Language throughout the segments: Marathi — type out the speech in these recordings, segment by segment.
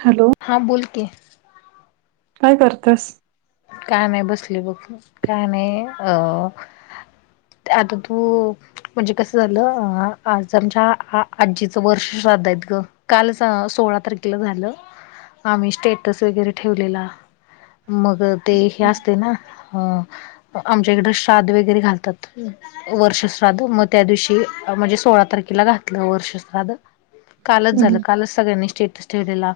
हॅलो हां बोल की काय करतेस काय नाही बसली बघ काय नाही अ आता तू म्हणजे कसं झालं अ आज आमच्याआ आजीचं वर्ष श्रद्ध आहेत ग कालच सोळा तारखेला झालं आम्ही स्टेटस वगैरे ठेवलेला मंग ते हे असते नां अं आमच्या इकडे श्राद्ध वगैरें घालतांत वर्षश्राद्ध मंग त्यां दिवशी म्हणजे सोळा तारखेला घातलं वर्षश्राद्ध कालंच झालं हम्म. कालंच सगळ्यांनी स्टेटस ठेवलेला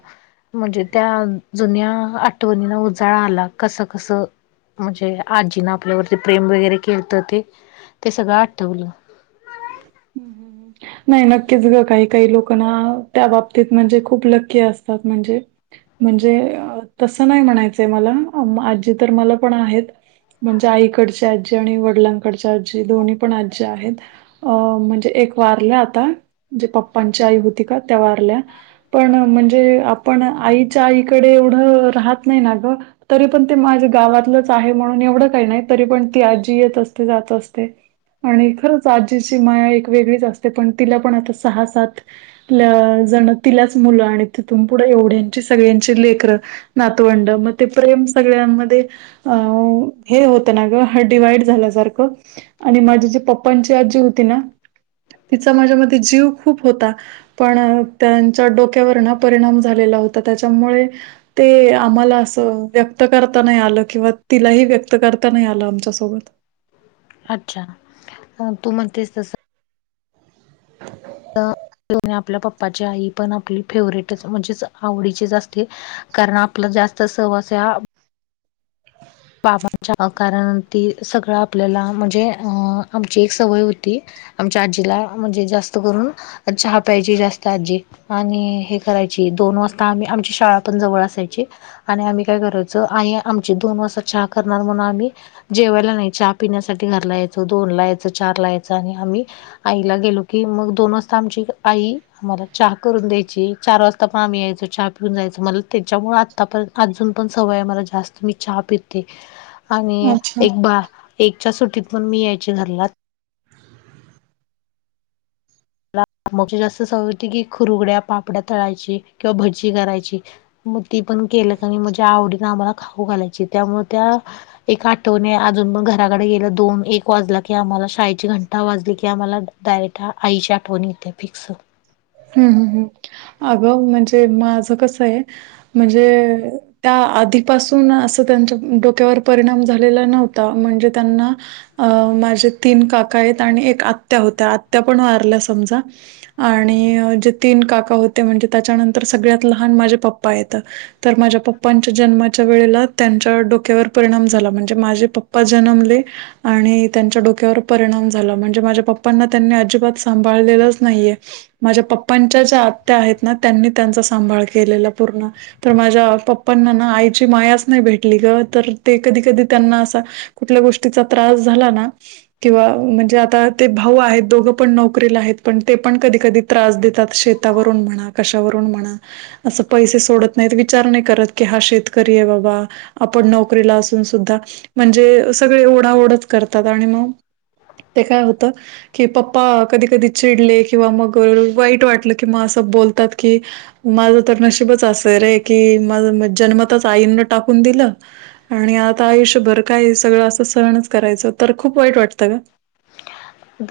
म्हणजे त्यां जुन्यां आठवणीना उजांळा आंला कसं कसं म्हणजे आजीनं आपल्यांवरती प्रेम वगैरें केलत ते ते सगळं आठवलं [inaudible] [unintelligible] नाहीं नक्कीचं गं कांहीं कांहीं लोकांना त्यां बाबतींत म्हणजे खूंप लक्की असतांत म्हणजे म्हणजे तसं नाहीं म्हणांयचंय मलां आजी तरं मलां पणं आहेतं म्हणजे आईकडची आजी आणि वडिलांकडच्यां आजी दोन्ही पणं आजी आहेतं अं म्हणजे एक वारल्यां आंता जे पप्पांची आई होती कां त्यां वारल्यां पणं म्हणजे आपणं आईच्या आईकडे एवढं राहतं नाहीं नां गं तरी पणं ते माझ्या गावांतलंच आहे म्हणूंन एवढं कांहीं नाहीं तरी पणं ती आजी येतं असते जातं असते आणि खरंच आजीची मांया एक वेगळीचं असते पणं तिला पणं आंता सहा सात जणूं तिलांच मुलं आणि तिथूंन पुढं एवढ्यांची सगळ्यांची लेकरं नातवंड मंग ते प्रेम सगळ्यांमध्यें हे होतं नां हाडं डिवाइड झाल्यां सारखं आणि माझेजे पप्पांचे ती आजी होती नां तिचां माझ्यां मध्यें जीव खूंप होतां पणं त्यांच्या डोक्यांवर नां परिणांम झालेला होतां त्यांच्यामुळे ते आम्हांला असं व्यंक्त करतां नाहीं आलं किंवा तिलांही व्यंक्त करतां नाहीं आलं आमच्यांसोबतं अच्छा तूं म्हणतेस तसं आपल्या पप्पांची आई पणं आपली फेवरेटचं म्हणजेचं आवडीचीचं असते कारणं आपलं जास्तं सवांस्या हां. बाबांच्या कारणं ती सगळं आपल्यांला म्हणजे अं आंमची एक सवयं होती. आमच्या आजीला म्हणजे जास्तं करूंन चहा प्यांयची जास्तं आजी. आणि हे करांयची दोन वाजतां आम्हीं आमची शाळां पणं जवळं असांयची. आणि आम्हीं कायं करायचं आई आमची दोन वाजतां चहा करणारं म्हणूंन आम्हीं. जेवांयला नाहीं चहा पिढ्यांसाठी घरंला यांयचो दोन लां यांयचं चार लां यांयचं आणि आम्हीं. आईला गेलो की मगं दोन वाजतां आमची आई आम्हांला चहा करूंन द्यायची चार वाजतां. पणं आम्हीं यांयचो चहा पिऊंन जायचो मलां त्यांच्यामुळे आंत्ता पणं अजूंन पणं सवयं आहे मलां जास्तं मी चहा पितो. आणि अच्छा एक बान एकच्यां सुट्टीत पणं मी यांयचे घरंला. मंग जास्तं सवंय होते कि खुंरुगड्यां पापड्यां तळांयची किंवा भज्जी करांयची. मंग ती पणं केलं म्हणज्यां आवडीने आम्हांला खाऊं घालांयची त्यांमुळें त्यां. एक आठवणे अजूंन मंग घरांकडे गेलं दोन एक वाजलां की आम्हांला शाळेची घंटा वाजली की आम्हांला. डांयठां आईची आठवणी येते फिक्स. हम्मं हम्मं हम्मं अगं म्हणजे माझं कसं आहे म्हणजे. त्यां आधींपासूंन असं त्यांच्या डोक्यांवर परिणाम झालेला नव्हतां म्हणजे त्यांना. अं माझे तीन काका आहेतं आणि एक आंत्या होत्यां आंत्या पणं वारल्या समजां आंता. आणि जे तीनं काका होते म्हणजे त्यांच्यानंतर सगळ्यांत लहांन माझे पप्पां येतांत. तरं माझ्यां पप्पांच्या जन्मांच्या वेळेला त्यांच्या डोक्यांवर परिणाम झालां म्हणजे माझे पप्पांना जन्मले. आणि त्यांच्या डोक्यांवर परिणांम झालां म्हणजे माझ्यां पप्पांना त्यांनी अजिबांत सांभाळलेलंच नाहीये. माझ्या पप्पांच्या ज्यां आंत्या आहेतं नां त्यांनी त्यांचा सांभाळ केलेला पूर्ण. तरं माझ्यां पप्पांना नां आईची मायांच नाहीं भेटली गं तरं ते कधीं कधीं त्यांना असं. कुठल्यां गोष्टीचां त्रांस झालां ना. किंवा म्हणजे आता ते भाऊ आहेत दोघं पण नोकरीला आहेत पण ते पण कधी कधी त्रास देतात शेतावरून म्हणा कशावरून म्हणा असं पैसे सोडत नाही विचार नाही करत की हा शेतकरी आहे बाबा आपण नोकरीला असून सुद्धा म्हणजे, सगळे ओढाओढच करतात आणि मग ते काय होतं की पप्पा कधी कधी चिडले किंवा मग वाईट वाटलं की मग असं बोलतात की माझं तर नशीबच असं रे की माझ जन्मातच आईंन टाकून दिलं- आणि आता आयुष्यभर काय सगळं असं सहनच करायचं तर खूप वाईट वाटतं ग.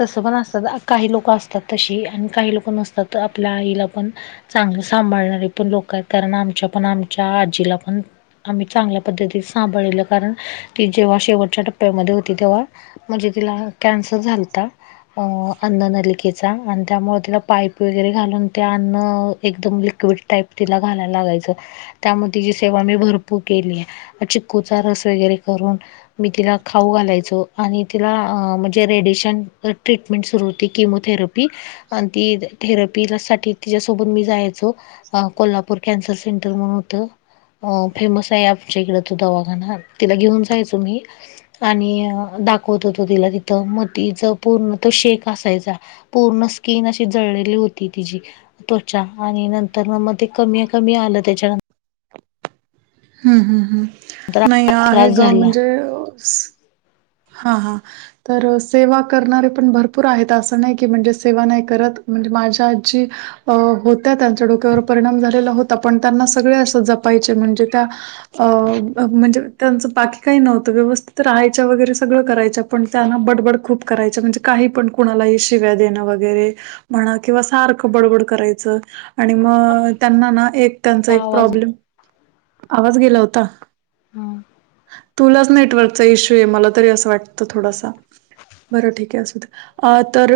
तसं पण असतात काही लोकं असतात तशी आणि काही लोक नसतात आपल्या आईला पण चांगल सांभाळणारी पण लोक आहेत, कारण आमच्या पण आमच्या आजीला पण आम्ही चांगल्या पद्धतीत सांभाळल कारण ती जेव्हा शेवटच्या टप्प्यामध्ये होती तेव्हा म्हणजे तिला कॅन्सर झालता, अन्न नलिकेचा आणि त्यामुळे तिला पाईप वगैरे घालून ते अन्न एकदम लिक्विड टाईप तिला घालायला लागायचं. त्यामुळे तिची सेवा मी भरपूर केली आहे, चिकूचा रस वगैरे करून मी तिला खाऊ घालायचो आणि तिला म्हणजे रेडिएशन ट्रीटमेंट सुरू होती किमोथेरपी. आणि ती थेरपीसाठी तिच्यासोबत मी जायचो अ कोल्हापूर कॅन्सर सेंटर म्हणून होतं. अ फेमस आहे आमच्या इकड तो दवाखाना तिला घेऊन जायचं मी आणि दाखवत होतो तिला तिथं मतीचं पूर्ण तो शेक असायचा पूर्ण स्किन अशी जळलेली होती तिची त्वचा आणि नंतर मग मग ते कमी कमी आलं त्याच्यानंतर हम्म हम्म हम्म नाही आहे त्रास ग झाला. म्हणजे हा हा. तर सेवा करणारे पण भरपूर आहेत असं नाही की म्हणजे सेवा नाही करत म्हणजे माझ्या आजी अ होत्या त्यांच्या डोक्यावर परिणाम झालेला होता, पण त्यांना सगळे असं जपायचे म्हणजे त्या अ म्हणजे त्यांचं बाकी काही नव्हतं व्यवस्थित राहायच्या वगैरे सगळं करायच पण त्यांना बडबड खूप करायच म्हणजे काही पण कुणालाही शिव्या देणं वगैरे म्हणा किंवा सारखं बडबड करायचं, आणि मग त्यांना ना एक त्यांचा एक आवाज प्रॉब्लेम आवाज गेला होता, तुलाच नेटवर्कचा इश्यू आहे मला तरी अस वाटत थोडसा बर ठीक आहे असुदे अ तर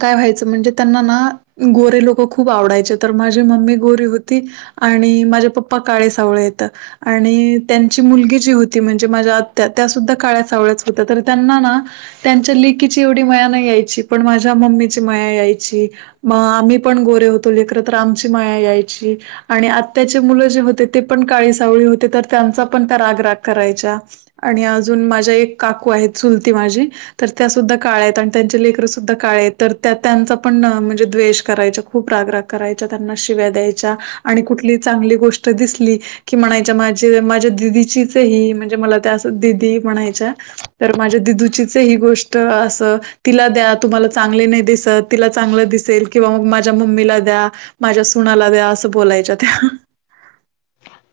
काय व्हायचं म्हणजे त्यांना ना गोरे लोक खूप आवडायचे तर माझी मम्मी गोरीे होती. आणि माझे पप्पा काळे सावळे आहेत. आणि त्यांची मुलगी जी होती म्हणजे माझ्या आत्या त्या सुद्धा काळया सावळ्याच होत्या तर त्यांना ना त्यांच्या लेकीची एवढी मया नाही यायची पण माझ्या मम्मीची मया याय ची मग आम्ही पण गोरे होतो लेकर तर आमची मया यायची. आणि आत्याचे मुलं जे होते ते पण काळी सावळी होते तर त्यांचा पण त्या रागराग करायच्या. आणि अजून माझ्या एक काकू आहेत, चुलती माझी तर त्या सुद्धा कळ्या आहेत आणि त्यांचे लेकर सुद्धा काळी आहेत, तर त्या त्यांचा पण म्हणजे द्वेष करायचा खूप राग राग करायच्या त्यांना शिव्या द्यायच्या आणि कुठली चांगली गोष्ट दिसली कि म्हणायच्या माझी माझ्या दिदीचीच हे ही म्हणजे मला त्या असं दिदी म्हणायच्या. तर माझ्या दिदूचीचय ही गोष्ट अस. तिला द्या तुम्हाला चांगले नाही दिसत, तिला चांगल दिसेल किंवा मग माझ्या मम्मीला द्या. माझ्या सुनाला द्या अस बोलायच्या त्या.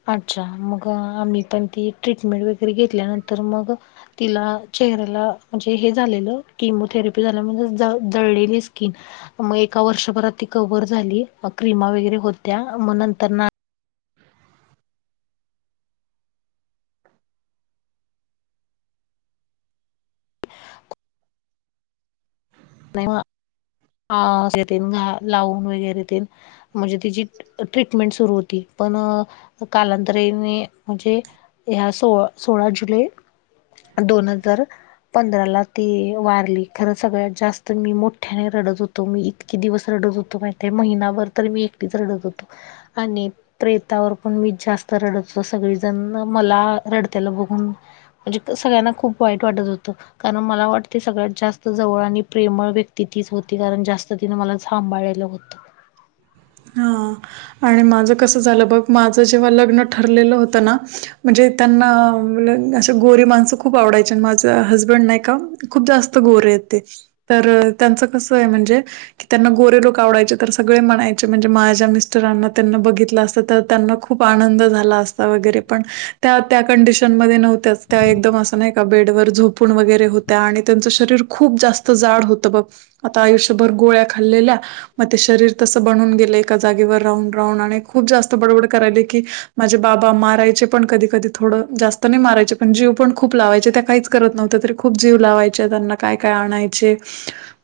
अच्छा, मग आम्ही पण ती ट्रीटमेंट वगैरे घेतल्यानंतर मग तिला चेहऱ्याला म्हणजे हे झालेल केमोथेरपी झाल्यामुळ म्हणजे जळलेली स्किन. मग एका वर्षभरात ती कव्हर झाली क्रीमा वगैरे होत्या मग नंतर नाही [unintelligible] येतील घा लावून वगैरे येतील म्हणजे तिची ट्रीटमेंट सुरु होती, पण कालांतराने म्हणजे या सोळा सोळा जुलै. दोन हजार पंधरा ला ती वारली. खर सगळ्यात जास्त तर मी मोठ्याने रडत होतो, मी इतके दिवस रडत होतो, माहित आहे महिनाभर तर मी एकटीच रडत होतो. आणि प्रेतावर पण मी जास्त रडत होतो सगळीजण मला रडताना बघून म्हणजे सगळ्यांना खूप वाईट वाटत होत, कारण मला वाटत सगळ्यात जास्त जवळ आणि प्रेमळ व्यक्ती तीच होती कारण जास्त तिन मला सांभाळालेल होत. हां आणि माझ कस झाल बघ माझ जेव्हा लग्न ठरलेल होत ना. म्हणजे त्यांना अशी गोरी माणस खूप आवडायची. माझ हजबंड नाही का खूप जास्त गोरेय ते तर त्यांच कसय म्हणजे की त्यांना गोरे लोक आवडायचे तर सगळे म्हणायचे म्हणजे माझ्या मिस मिस्टरांना त्यांना बघितल असत तर त्यांना खूप आनंद झाला आसता वगैरे पण. त्या त्या कंडिशन मध्ये नव्हत्याच त्या एकदम अस नाहीका बेड वर झोपून वगैरे होत त्या आणि त्यांच शरीर खूप जास्त जाड होत बघ. आता आयुष्यभर गोळ्या खाल्लेल्या मग ते शरीर तस बनून गेल एका जागेवर. राहून राहून खूप जास्त बडबड करायल की माझे बाबा मारायचे पण कधी कधी थोड जास्त. हाताने मारायचे पण जीव पण खूप लावायचे त्या काहीच करत नव्हत्या. तरी खूप जीव लावायचे त्यांना काय काय आणायचे.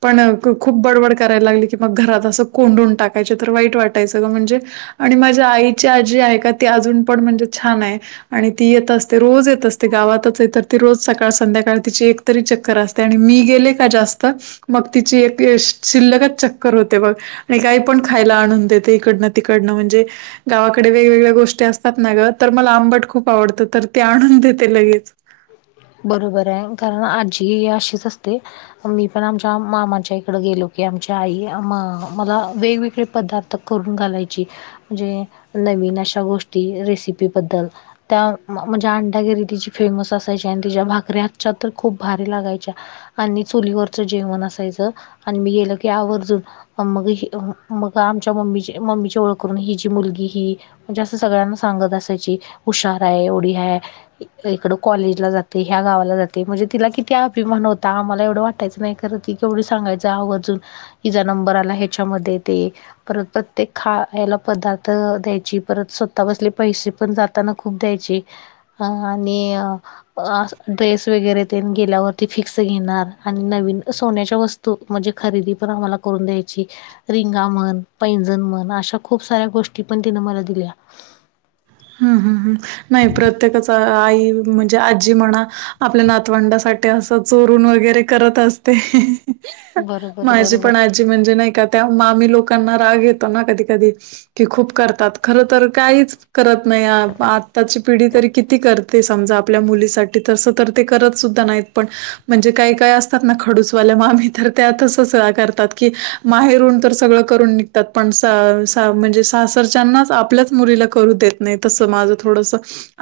पण खूप बडबड करायला लागली क मग घरात अस कोंडून टाकायचे तर वाईट वाटत वाटायच म्हणजे आणि माझ्या आईची आजी आहे का ती अजून पण म्हणजे छान आहे. आणि ती येत असते रोज येत असते गावातच आहे तर ती रोज सकाळ संध्याकाळ तिची एक तरी चक्कर असते, आणि मी गेले का जास्त मग तिची एक शिल्लकच चक्कर होते बघ, आणि काही पण खायला आणून देते. इकडन तिकडन म्हणजे गावाकडे वेगवेगळ्या गोष्टी असतात ना ग तर मला आंबट खूप आवडत तर ती आणून देते लगेच. बरोबर आहे कारण आजी ही अशीच असते. मी पण आमच्या मामाच्या इकड गेलो की आमच्या आई मला वेगवेगळे पदार्थ तर करून घालायची. म्हणजे नवीन अशा गोष्टी रेसिपीबद्दल त्या म्हणजे अंडा [unintelligible] तिची फेमस असायची. तिच्या भाकऱ्या हाताच्या तर खूप भारी लागायच्या. आणि चुलीवरच जेवण असायच, आणि मी गेल की आवर्जून मग मग आमच्या मम्मी मम्मीची ओळख करून हिजी मुलगी ही. म्हणजेंश अस सगळ्यांना सांगत असायची हुशार आहे एवढी हाय इकड कॉलेज जाते ह्या गावाला जाते म्हणजे तिला किती अभिमान होता आम्हाला एवढ वाटयच नाही. कारण ती एवढे सांगायच आवर्जून हिचा नंबर आला याच्या मध्ये ते. परत प्रत्येक खायला पदार्थ द्यायची परत स्वतः पसले पैसे पण जात ताना खूप द्यायची अ आणि अ आसं ड्रेस वगैरे ते गेल्यावरती फिक्स घेणार आणि नवीन सोन्याच्या वस् तो म्हणजे खरेदी पण आम्हाला करून द्यायची रिंगा म्हण पैंजण म्हण अशा खूप साऱ्या गोष्टी पण तिन मला दिल्या हम् हम् हम् नाही प्रत्येकाच आई म्हण ज्या आजी म्हणा आपल्या नातवंडासाठी असं चोरून वगैरे करत असते.. बरोबर माझी बरोबर पण आ जे म्हणजे नाई का आता मामी लोकांना राग येतो ना कधी कधी कि खूप करतात खरं तर काहीच करत नाही आ आत्ताची पिढी तरी किती करते समजा आपल्या मुलीसाठी तसं तर ते करत सुद्धा नाहीत पण म्हणजे काही काही असतात ना खडूसवाल्या मामी तर त्यात तसचं करतात की माहेरून तर सगळं करून त पण स स म्हणजे सासरच्यांनाच आपल्याच मुलीला करू देत नाही तस माझं थोडसं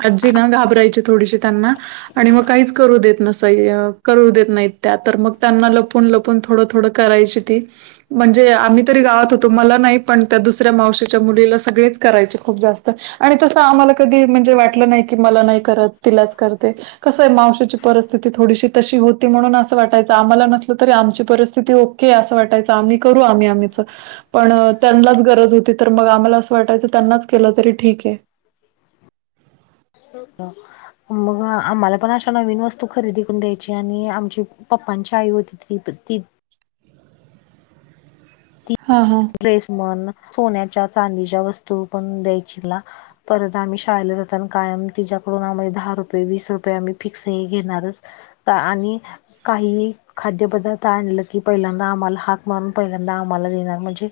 आजी ना घाबरायची थोडीशी त्यांना आणि मग काहीच करू देत नसय करू देत नाहीत त्या तर मग त्यांना लपून लप पण थोडं थोडं करायची ती म्हणजे आम्ही तरी गावात होतो मला नाही पण त्या दुसऱ्या मावशीच्या मुलीला सगळेच करायचे खूप जास् त आणि तसं आम्हाला कधी म्हणजे वाटलं नाही की मला नाही करत तिलाच करते कसंय मावशची परिस्थिती थोडीशी तशी होती म्हणून असं वाटायचं आम्हाला नसलं तरी आमची परिस्थिती की असं वाटायचं आम्ही करू आम्ही आम्हीच पण त्यांनलाच गरज होती तर मग आम्हाला असं वाटायचं त्यांनाच केलं तरी ठीकं हो, ह मग आम्हाला पण अशा नवीन वस्तू खरेदी करून द्यायची आणि आमची पप्पांची आई होती ती प ती हा हा लेसमन सोन्याच्या चांदीच्या वस्तू पण द्यायची ला परत आम्ही शाळेला जातान कायम तिच्याकडून आम्ही दहा रुपये वीस रुपये आम्ही फिक्स हे घेणारच... त आणि काहीही खाद्यपदार्थ आणलं की पहिल्यांदा आम्हाला हाक मारून पहिल्यांदा आम्हाला देणार म्हणजे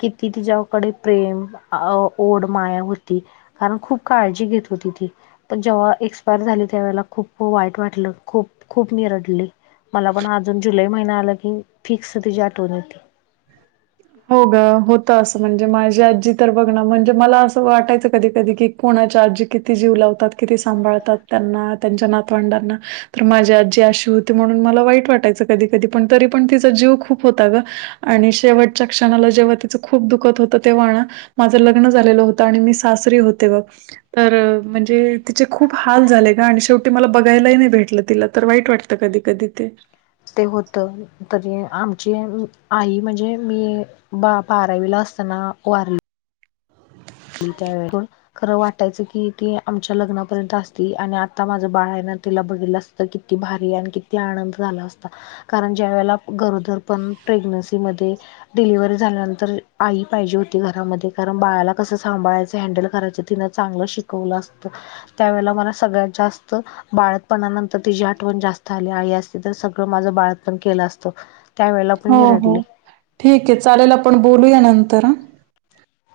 किती तिच्याकडे प्रेम अ आ ओढ माया होती कारण खूप काळजी घेत होती ती पण जेव्हा एक्सपायर झाली त्यावेळेला खूप वाईट वाटलं खूप खूप मी रडले मला पण अजून जुलै महिना आला की फिक्स तिची आठवण येते हो ग होत असं म्हणजे माझी आजी तर बघ ना म्हणजे मला असं वाटायचं कधी कधी की कोणाच्या आजी किती जीव लावतात, किती सांभाळतात त्यांना त्यांच्या नातवंडांना तर माझी आजी अशी होती म्हणून मला वाईट वाटायचं कधी कधी पण तरी पण तिचा जीव खूप होता गं आणि शेवटच्या क्षणाला जेव्हा तिचं खूप दुखत होत तेव्हायना माझं लग्न झालेलं होतं आणि मी सासरी होते बघं तर म्हणजे तिचे खूप हाल झाले गं आणि शेवटी मला बघायलाही नाही भेटलं तिला तर वाईट वाटत त कधी कधी ते ते होत कधी आमची आई, आई म्हणजे मी बा बारावीला असताना वारले [inaudible] मी काय [unintelligible] खरं वाटायचं की ती आमच्या लग्नापर्यंत असती आणि आता माझं बाळ आहेना तिला बघितलं अस त किती भारी आणि किती आनंद झाला असता कारण ज्या वेळेला गरोदर पण प्रेग्नन्सी मध्ये डिलिव्हरी झाल्यानंतर आई पाहिजे होती घरामध्ये, कारण बाळाला कसं सांभाळायचं, हँडल करायचं, तिनं चांगलं शिकवलं असतं. त्यावेेळेला मला सगळ्यात जास्त बाळतपणानंतर तिची आठवण जास्त आली, आई असती तर सगळं माझं बाळतपण केलं असतं. त्यावेळेला पण हो मी हो रडले ठीक्ये चालेल, आपण बोलूया नंतर हं.